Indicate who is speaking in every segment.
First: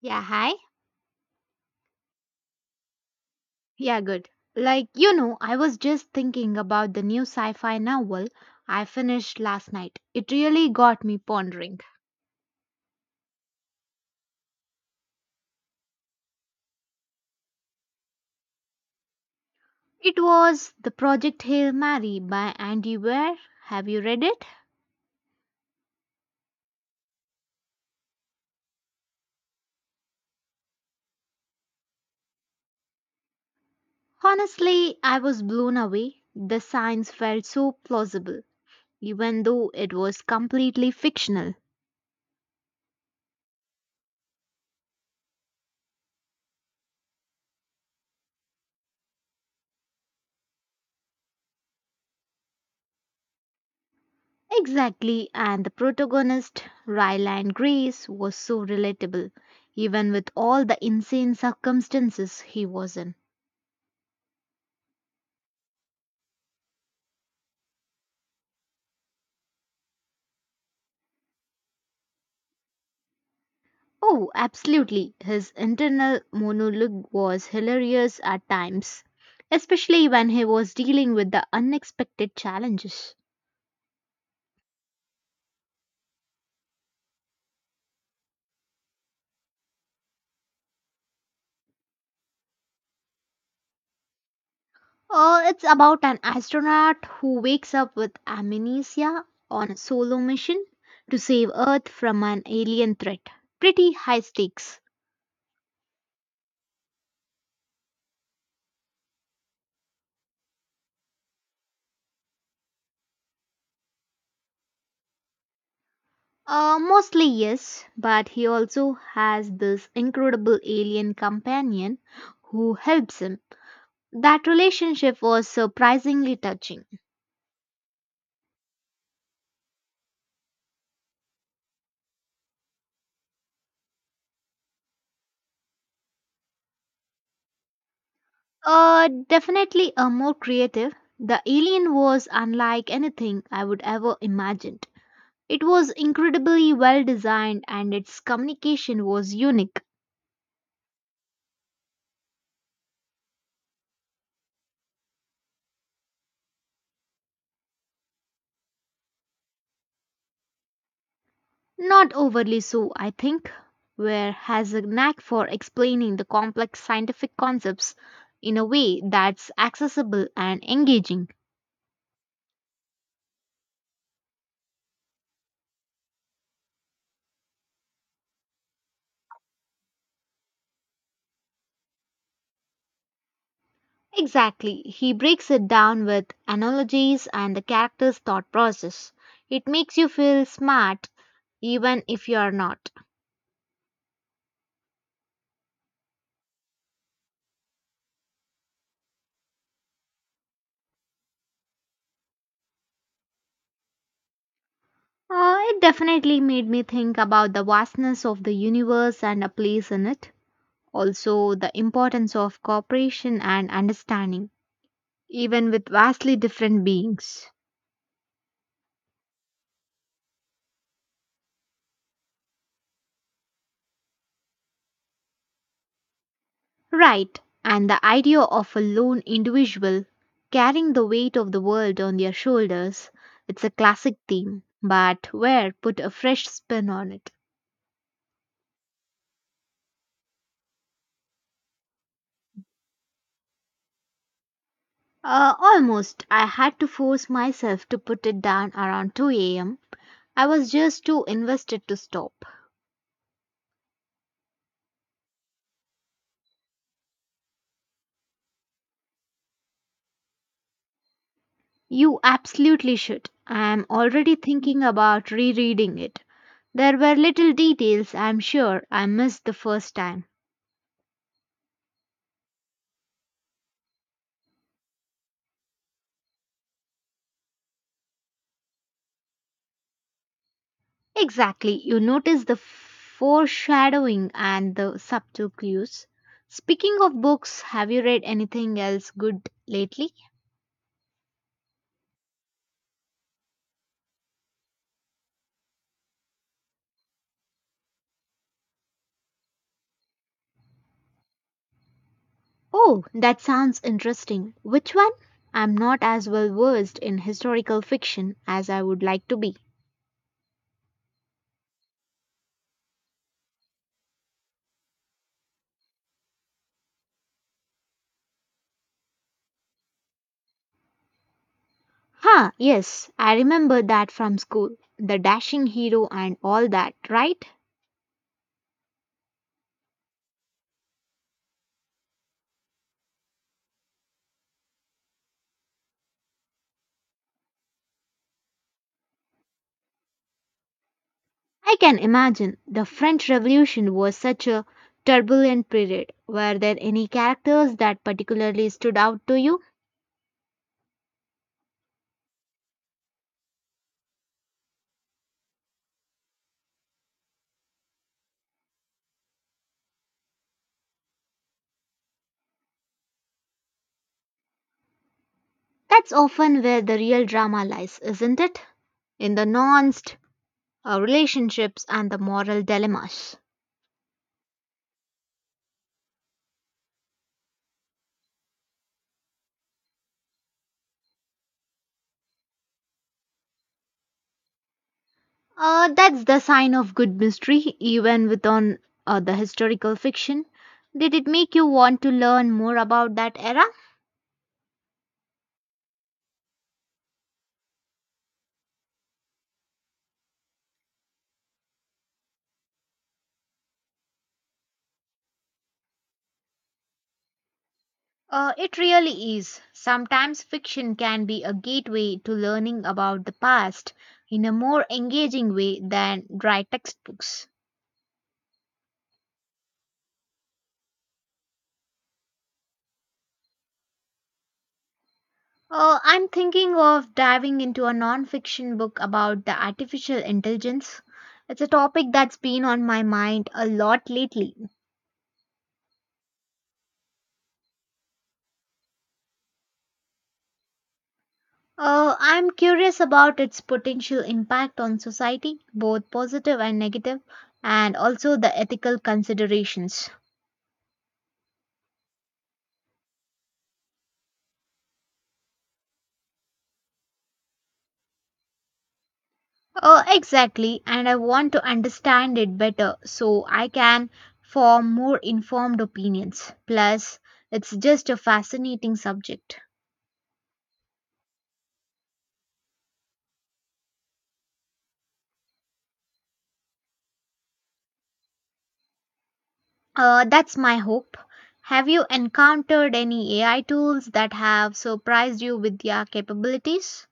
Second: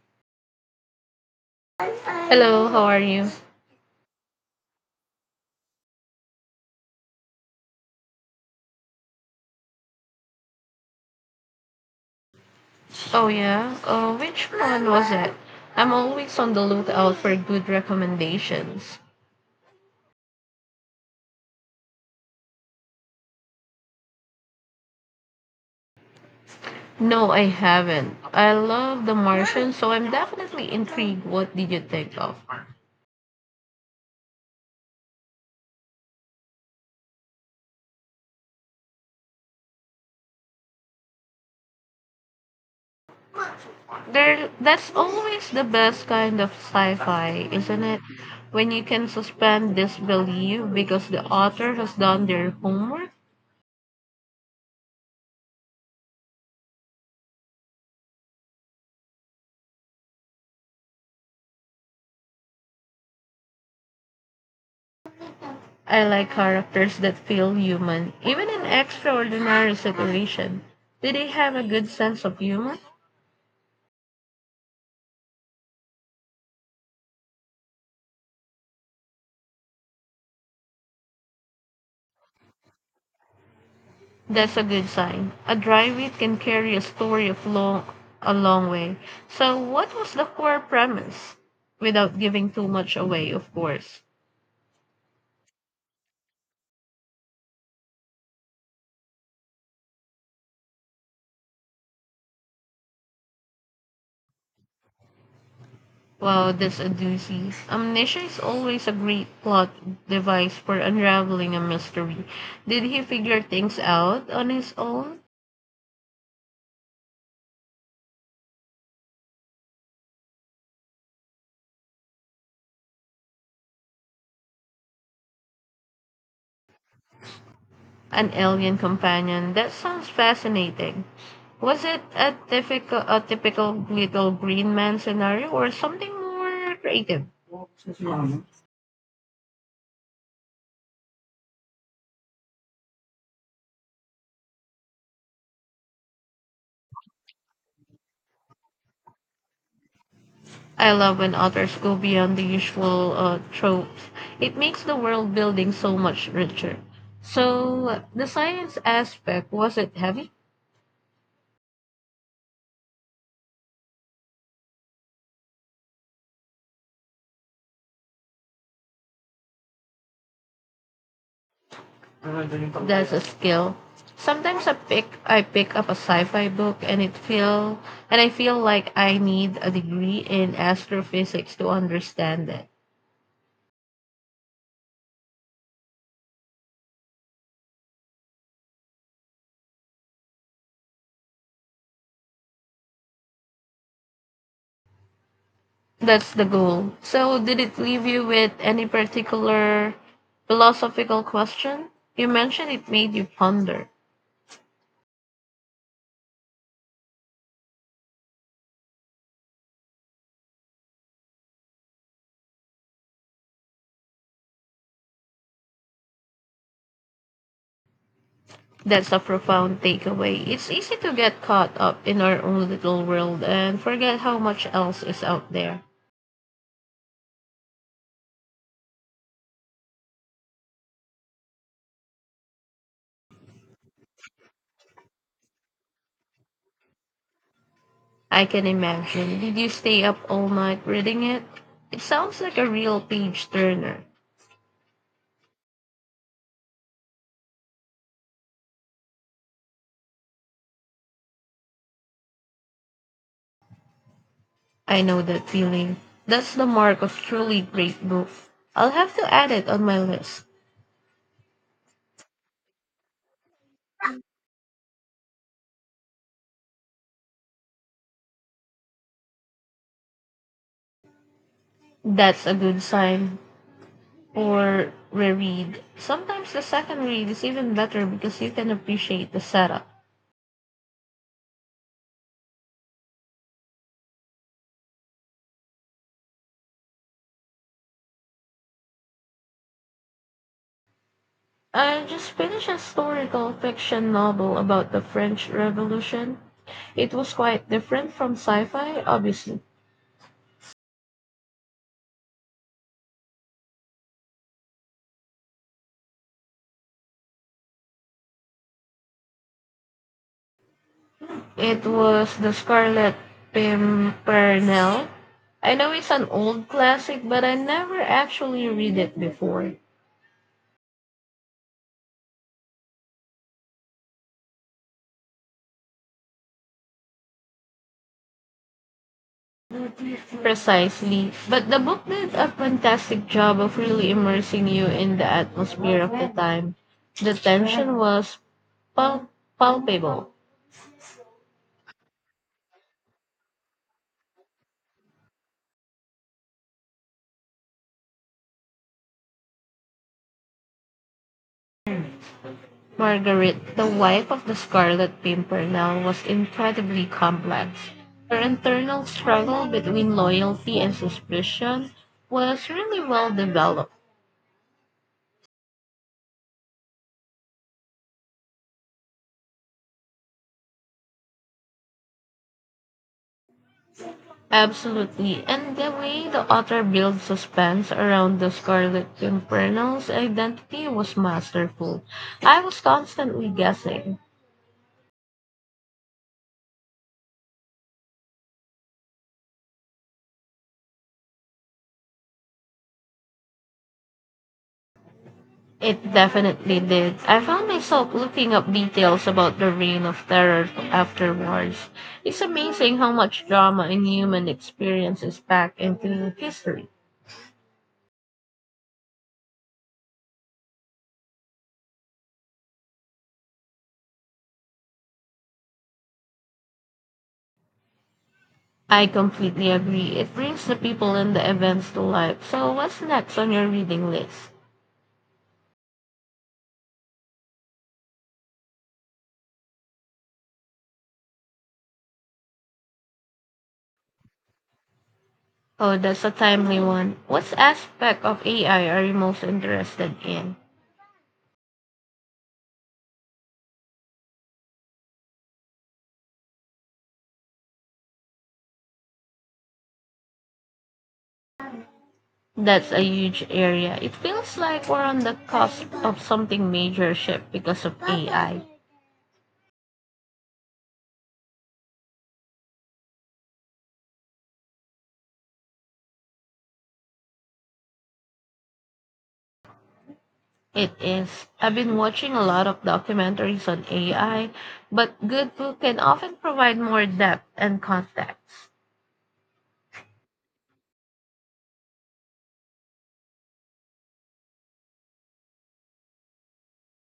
Speaker 1: Yeah, hi.
Speaker 2: Hello, how are you?
Speaker 1: Yeah, good. Like, I was just thinking about the new sci fi novel I finished last night. It really got me pondering.
Speaker 2: Oh yeah, which one was it? I'm always on the lookout for good recommendations.
Speaker 1: It was The Project Hail Mary by Andy Weir. Have you read it?
Speaker 2: No, I haven't. I love The Martian, so I'm definitely intrigued. What did you think of?
Speaker 1: Honestly, I was blown away. The science felt so plausible, even though it was completely fictional.
Speaker 2: There, that's always the best kind of sci-fi, isn't it? When you can suspend disbelief because the author has done their homework.
Speaker 1: Exactly, and the protagonist, Ryland Grace, was so relatable, even with all the insane circumstances he was in.
Speaker 2: I like characters that feel human, even in extraordinary situations. Did they have a good sense of humor?
Speaker 1: Oh, absolutely. His internal monologue was hilarious at times, especially when he was dealing with the unexpected challenges.
Speaker 2: That's a good sign. A dry wit can carry a story of a long way. So, what was the core premise? Without giving too much away, of course.
Speaker 1: It's about an astronaut who wakes up with amnesia on a solo mission to save Earth from an alien threat. Pretty high stakes.
Speaker 2: Wow, that's a doozy. Amnesia is always a great plot device for unraveling a mystery. Did he figure things out on his own?
Speaker 1: Mostly yes, but he also has this incredible alien companion who helps him. That relationship was surprisingly touching.
Speaker 2: An alien companion. That sounds fascinating. Was it a typical little green man scenario or something more creative?
Speaker 1: Definitely a more creative. The alien was unlike anything I would ever imagined. It was incredibly well designed and its communication was unique.
Speaker 2: I love when authors go beyond the usual tropes. It makes the world building so much richer. So, the science aspect, was it heavy?
Speaker 1: Not overly so, I think, where has a knack for explaining the complex scientific concepts in a way that's accessible and engaging.
Speaker 2: That's a skill. Sometimes I pick up a sci-fi book and it feel and I feel like I need a degree in astrophysics to understand it.
Speaker 1: Exactly, he breaks it down with analogies and the character's thought process. It makes you feel smart even if you are not.
Speaker 2: That's the goal. So, did it leave you with any particular philosophical question? You mentioned it made you ponder.
Speaker 1: It definitely made me think about the vastness of the universe and a place in it. Also, the importance of cooperation and understanding, even with vastly different beings.
Speaker 2: That's a profound takeaway. It's easy to get caught up in our own little world and forget how much else is out there.
Speaker 1: Right, and the idea of a lone individual carrying the weight of the world on their shoulders. It's a classic theme, but where put a fresh spin on it.
Speaker 2: I can imagine. Did you stay up all night reading it? It sounds like a real page turner.
Speaker 1: Almost, I had to force myself to put it down around 2 am. I was just too invested to stop.
Speaker 2: I know that feeling. That's the mark of truly great book. I'll have to add it on my list.
Speaker 1: You absolutely should. I am already thinking about rereading it. There were little details I'm sure I missed the first time.
Speaker 2: That's a good sign. Or reread. Sometimes the second read is even better because you can appreciate the setup.
Speaker 1: Exactly, you notice the foreshadowing and the subtle clues. Speaking of books, have you read anything else good lately?
Speaker 2: I just finished a historical fiction novel about the French Revolution. It was quite different from sci fi, obviously.
Speaker 1: Oh, that sounds interesting. Which one? I'm not as well versed in historical fiction as I would like to be.
Speaker 2: It was The Scarlet Pimpernel. I know it's an old classic, but I never actually read it before.
Speaker 1: Huh, yes, I remember that from school. The dashing hero and all that, right?
Speaker 2: Precisely. But the book did a fantastic job of really immersing you in the atmosphere of the time. The tension was pal- palpable.
Speaker 1: I can imagine the French Revolution was such a turbulent period. Were there any characters that particularly stood out to you?
Speaker 2: Margaret, the wife of the Scarlet Pimpernel, was incredibly complex. Her internal struggle between loyalty and suspicion was really well developed.
Speaker 1: That's often where the real drama lies, isn't it? In the nuanced relationships and the moral dilemmas.
Speaker 2: Absolutely. And the way the author built suspense around the Scarlet Pimpernel's identity was masterful. I was constantly guessing.
Speaker 1: That's the sign of good mystery, even within the historical fiction. Did it make you want to learn more about that era?
Speaker 2: It definitely did. I found myself looking up details about the Reign of Terror afterwards. It's amazing how much drama and human experience is packed into history.
Speaker 1: It really is. Sometimes fiction can be a gateway to learning about the past in a more engaging way than dry textbooks.
Speaker 2: I completely agree. It brings the people and the events to life. So, what's next on your reading list?
Speaker 1: I'm thinking of diving into a non fiction book about the artificial intelligence. It's a topic that's been on my mind a lot lately.
Speaker 2: Oh, that's a timely one. What aspect of AI are you most interested in?
Speaker 1: I'm curious about its potential impact on society, both positive and negative, and also the ethical considerations.
Speaker 2: That's a huge area. It feels like we're on the cusp of something major shift because of AI.
Speaker 1: Oh, exactly. And I want to understand it better so I can form more informed opinions. Plus, it's just a fascinating subject.
Speaker 2: It is. I've been watching a lot of documentaries on AI, but good book can often provide more depth and context.
Speaker 1: That's my hope. Have you encountered any AI tools that have surprised you with their capabilities?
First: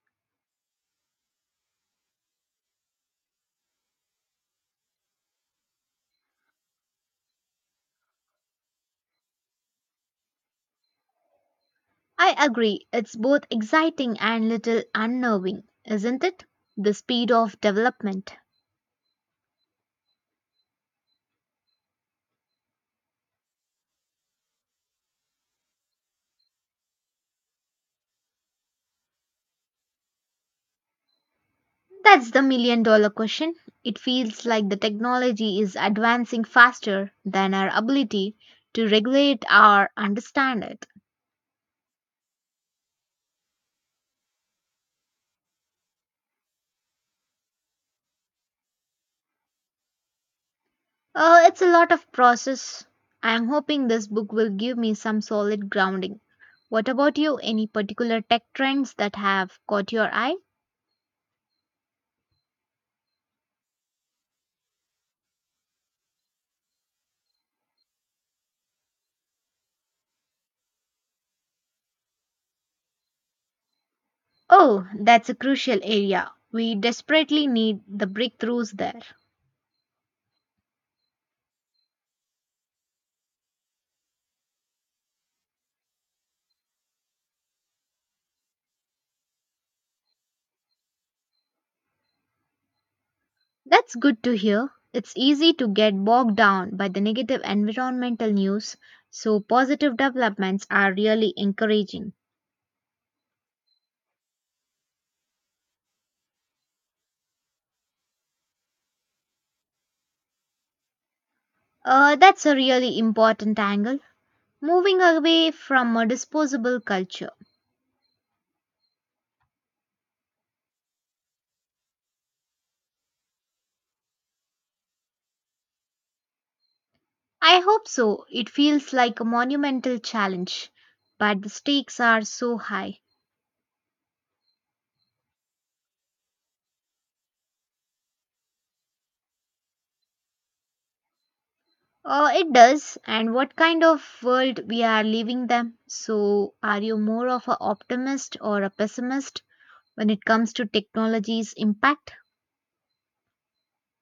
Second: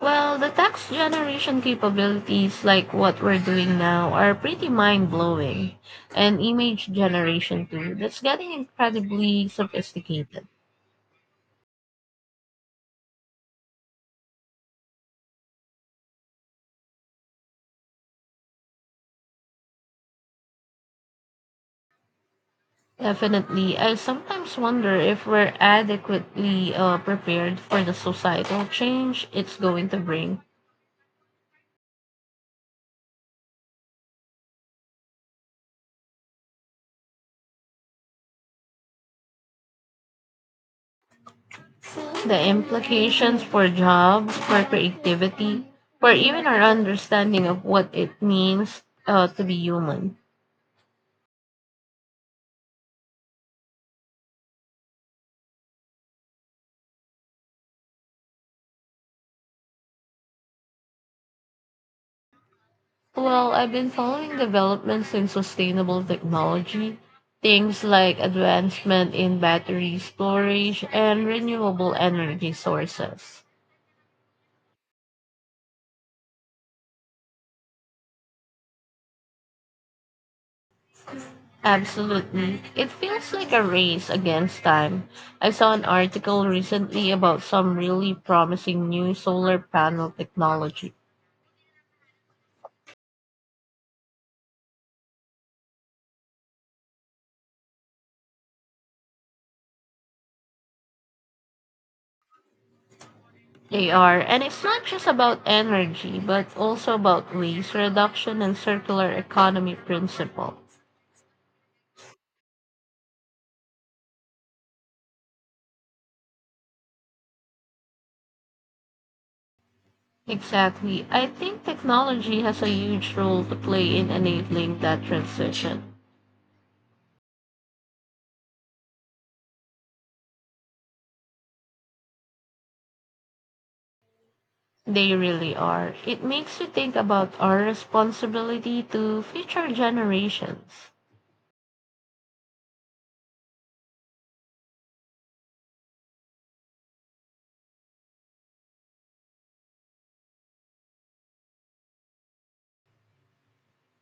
Speaker 2: Well, the text generation capabilities like what we're doing now are pretty mind-blowing, and image generation too. That's getting incredibly sophisticated.
Speaker 1: I agree, it's both exciting and little unnerving, isn't it? The speed of development.
Speaker 2: Definitely. I sometimes wonder if we're adequately prepared for the societal change it's going to bring.
Speaker 1: That's the million dollar question. It feels like the technology is advancing faster than our ability to regulate or understand it.
Speaker 2: The implications for jobs, for creativity, for even our understanding of what it means to be human.
Speaker 1: It's a lot of process. I am hoping this book will give me some solid grounding. What about you? Any particular tech trends that have caught your eye?
Speaker 2: Well, I've been following developments in sustainable technology, things like advancement in battery storage and renewable energy sources.
Speaker 1: Oh, that's a crucial area. We desperately need the breakthroughs there.
Speaker 2: Absolutely. It feels like a race against time. I saw an article recently about some really promising new solar panel technology.
Speaker 1: That's good to hear. It's easy to get bogged down by the negative environmental news, so positive developments are really encouraging.
Speaker 2: They are, and it's not just about energy, but also about waste reduction and circular economy principle.
Speaker 1: That's a really important angle. Moving away from a disposable culture.
Speaker 2: Exactly. I think technology has a huge role to play in enabling that transition.
Speaker 1: I hope so. It feels like a monumental challenge, but the stakes are so high.
Speaker 2: They really are. It makes you think about our responsibility to future generations.
Speaker 1: It does, and what kind of world we are living them. So, are you more of an optimist or a pessimist when it comes to technology's impact?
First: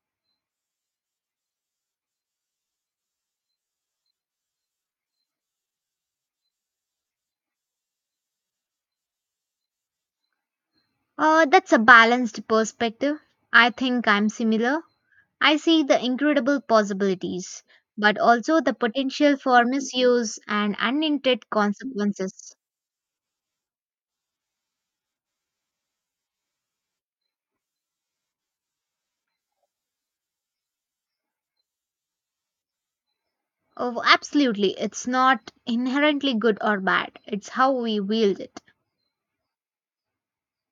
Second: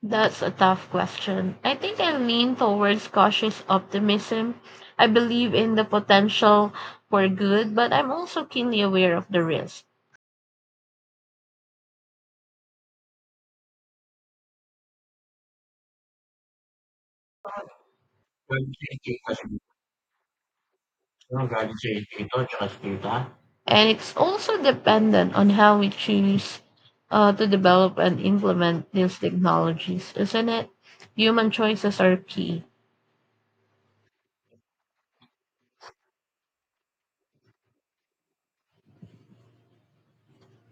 Speaker 2: That's a tough question. I think I lean towards cautious optimism. I believe in the potential for good, but I'm also keenly aware of the risk.
Speaker 1: That's a balanced perspective. I think I'm similar. I see the incredible possibilities, but also the potential
Speaker 2: And
Speaker 1: for misuse and unintended consequences.
Speaker 2: it's also dependent on how we choose to develop and implement these technologies, isn't it? Human choices are key.
Speaker 1: Oh, absolutely. It's not inherently good or bad, it's how we wield it.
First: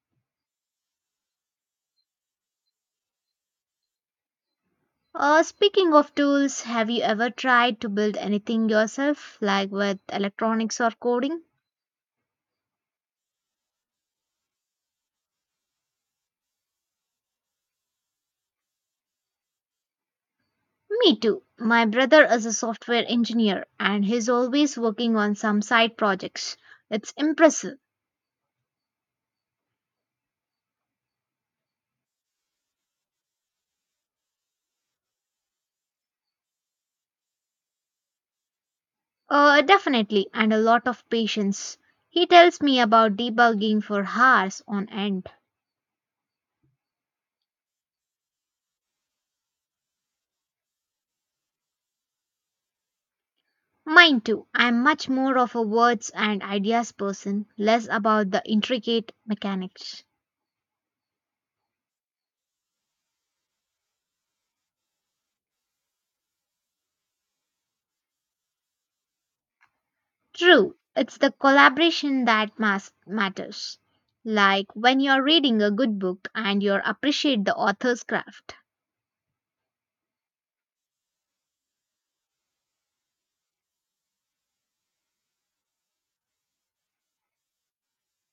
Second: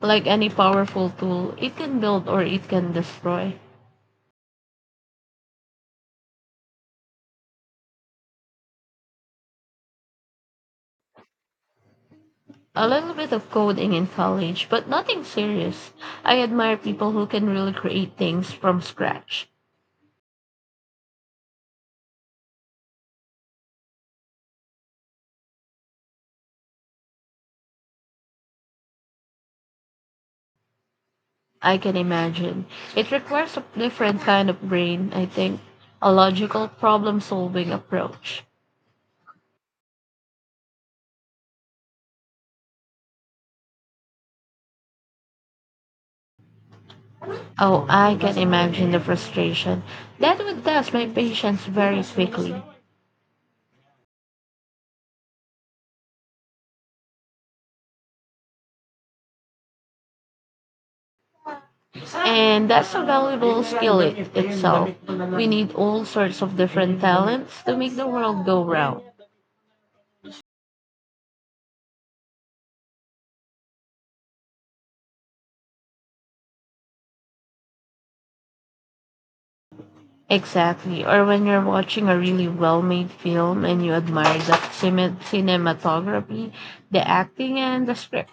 Speaker 2: Like any powerful tool, it can build or it can destroy.
Speaker 1: Speaking of tools, have you ever tried to build anything yourself, like with electronics or coding?
Speaker 2: A little bit of coding in college, but nothing serious. I admire people who can really create things from scratch.
Speaker 1: Me too. My brother is a software engineer and he's always working on some side projects. It's impressive.
Speaker 2: I can imagine. It requires a different kind of brain, I think, a logical problem solving approach.
Speaker 1: Definitely, and a lot of patience. He tells me about debugging for hours on end.
Speaker 2: Oh, I can imagine the frustration. That would test my patience very quickly.
Speaker 1: Mine too. I'm much more of a words and ideas person, less about the intricate mechanics.
Speaker 2: And that's a valuable skill it, itself. We need all sorts of different talents to make the world go round.
Speaker 1: True, it's the collaboration that matters. Like when you're reading a good book and you appreciate the author's craft.
Speaker 2: Exactly. Or when you're watching a really well made film and you admire the cinematography, the acting, and the script.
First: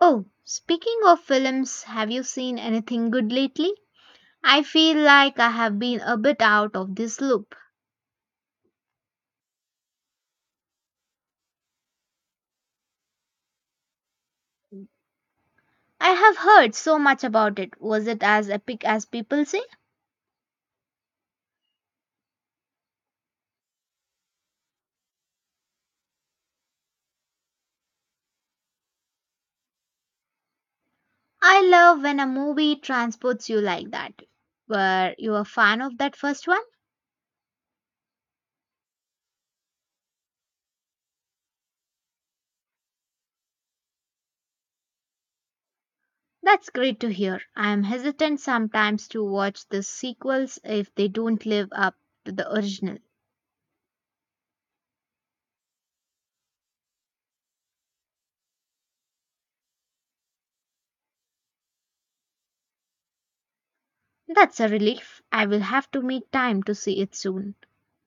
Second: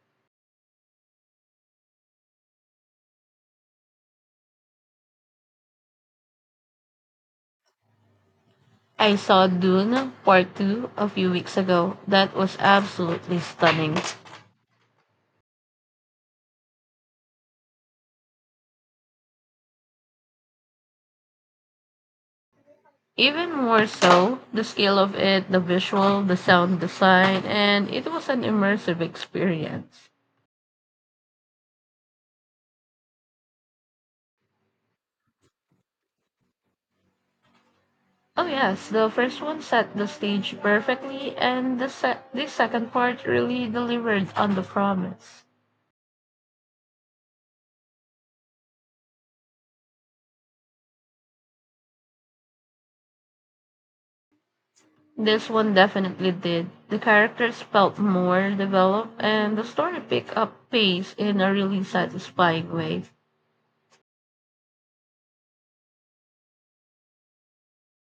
Speaker 1: Oh, speaking of films, have you seen anything good lately? I feel like I have been a bit out of this loop.
Speaker 2: I saw Dune Part 2 a few weeks ago. That was absolutely stunning.
Speaker 1: I have heard so much about it. Was it as epic as people say?
Speaker 2: Even more so, the scale of it, the visual, the sound design, and it was an immersive experience.
Speaker 1: I love when a movie transports you like that. Were you a fan of that first one?
Speaker 2: Oh yes, the first one set the stage perfectly and the second part really delivered on the promise.
Speaker 1: That's great to hear. I am hesitant sometimes to watch the sequels if they don't live up to the original.
Speaker 2: This one definitely did. The characters felt more developed and the story picked up pace in a really satisfying way.
Speaker 1: That's a relief. I will have to make time to see it soon.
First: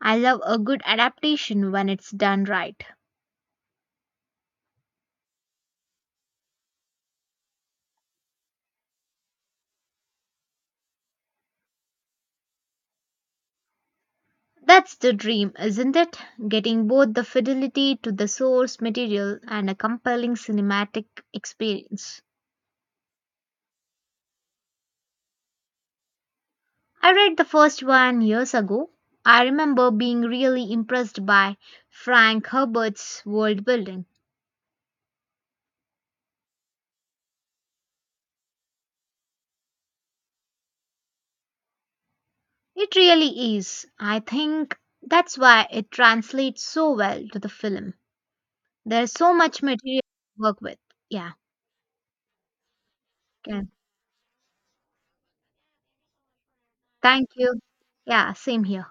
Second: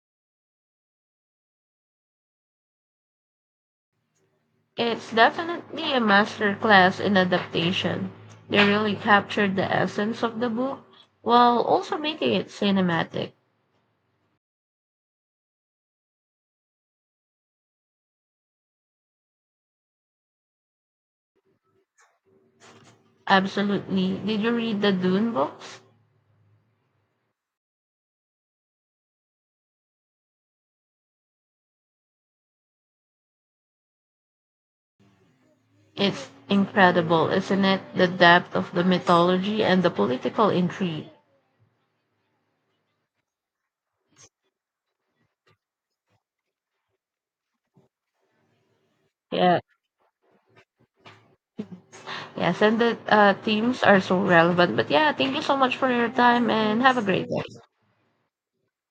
Speaker 1: I love a good adaptation when it's done right.
Speaker 2: It's definitely a masterclass in adaptation. They really captured the essence of the book while also making it cinematic.
Speaker 1: That's the dream, isn't it? Getting both the fidelity to the source material and a compelling cinematic experience.
Speaker 2: Absolutely. Did you read the Dune books?
Speaker 1: I read the first one years ago. I remember being really impressed by Frank Herbert's world building.
Speaker 2: It's incredible, isn't it? The depth of the mythology and the political intrigue.
Speaker 1: It really is. I think that's why it translates so well to the film. There's so
Speaker 2: Yeah.
Speaker 1: much material to work with. Yeah.
Speaker 2: Yes, and the
Speaker 1: Okay.
Speaker 2: themes are so relevant. But yeah, thank you so much for your time and have a great
Speaker 1: Thank you.
Speaker 2: day.
Speaker 1: Yeah, same here.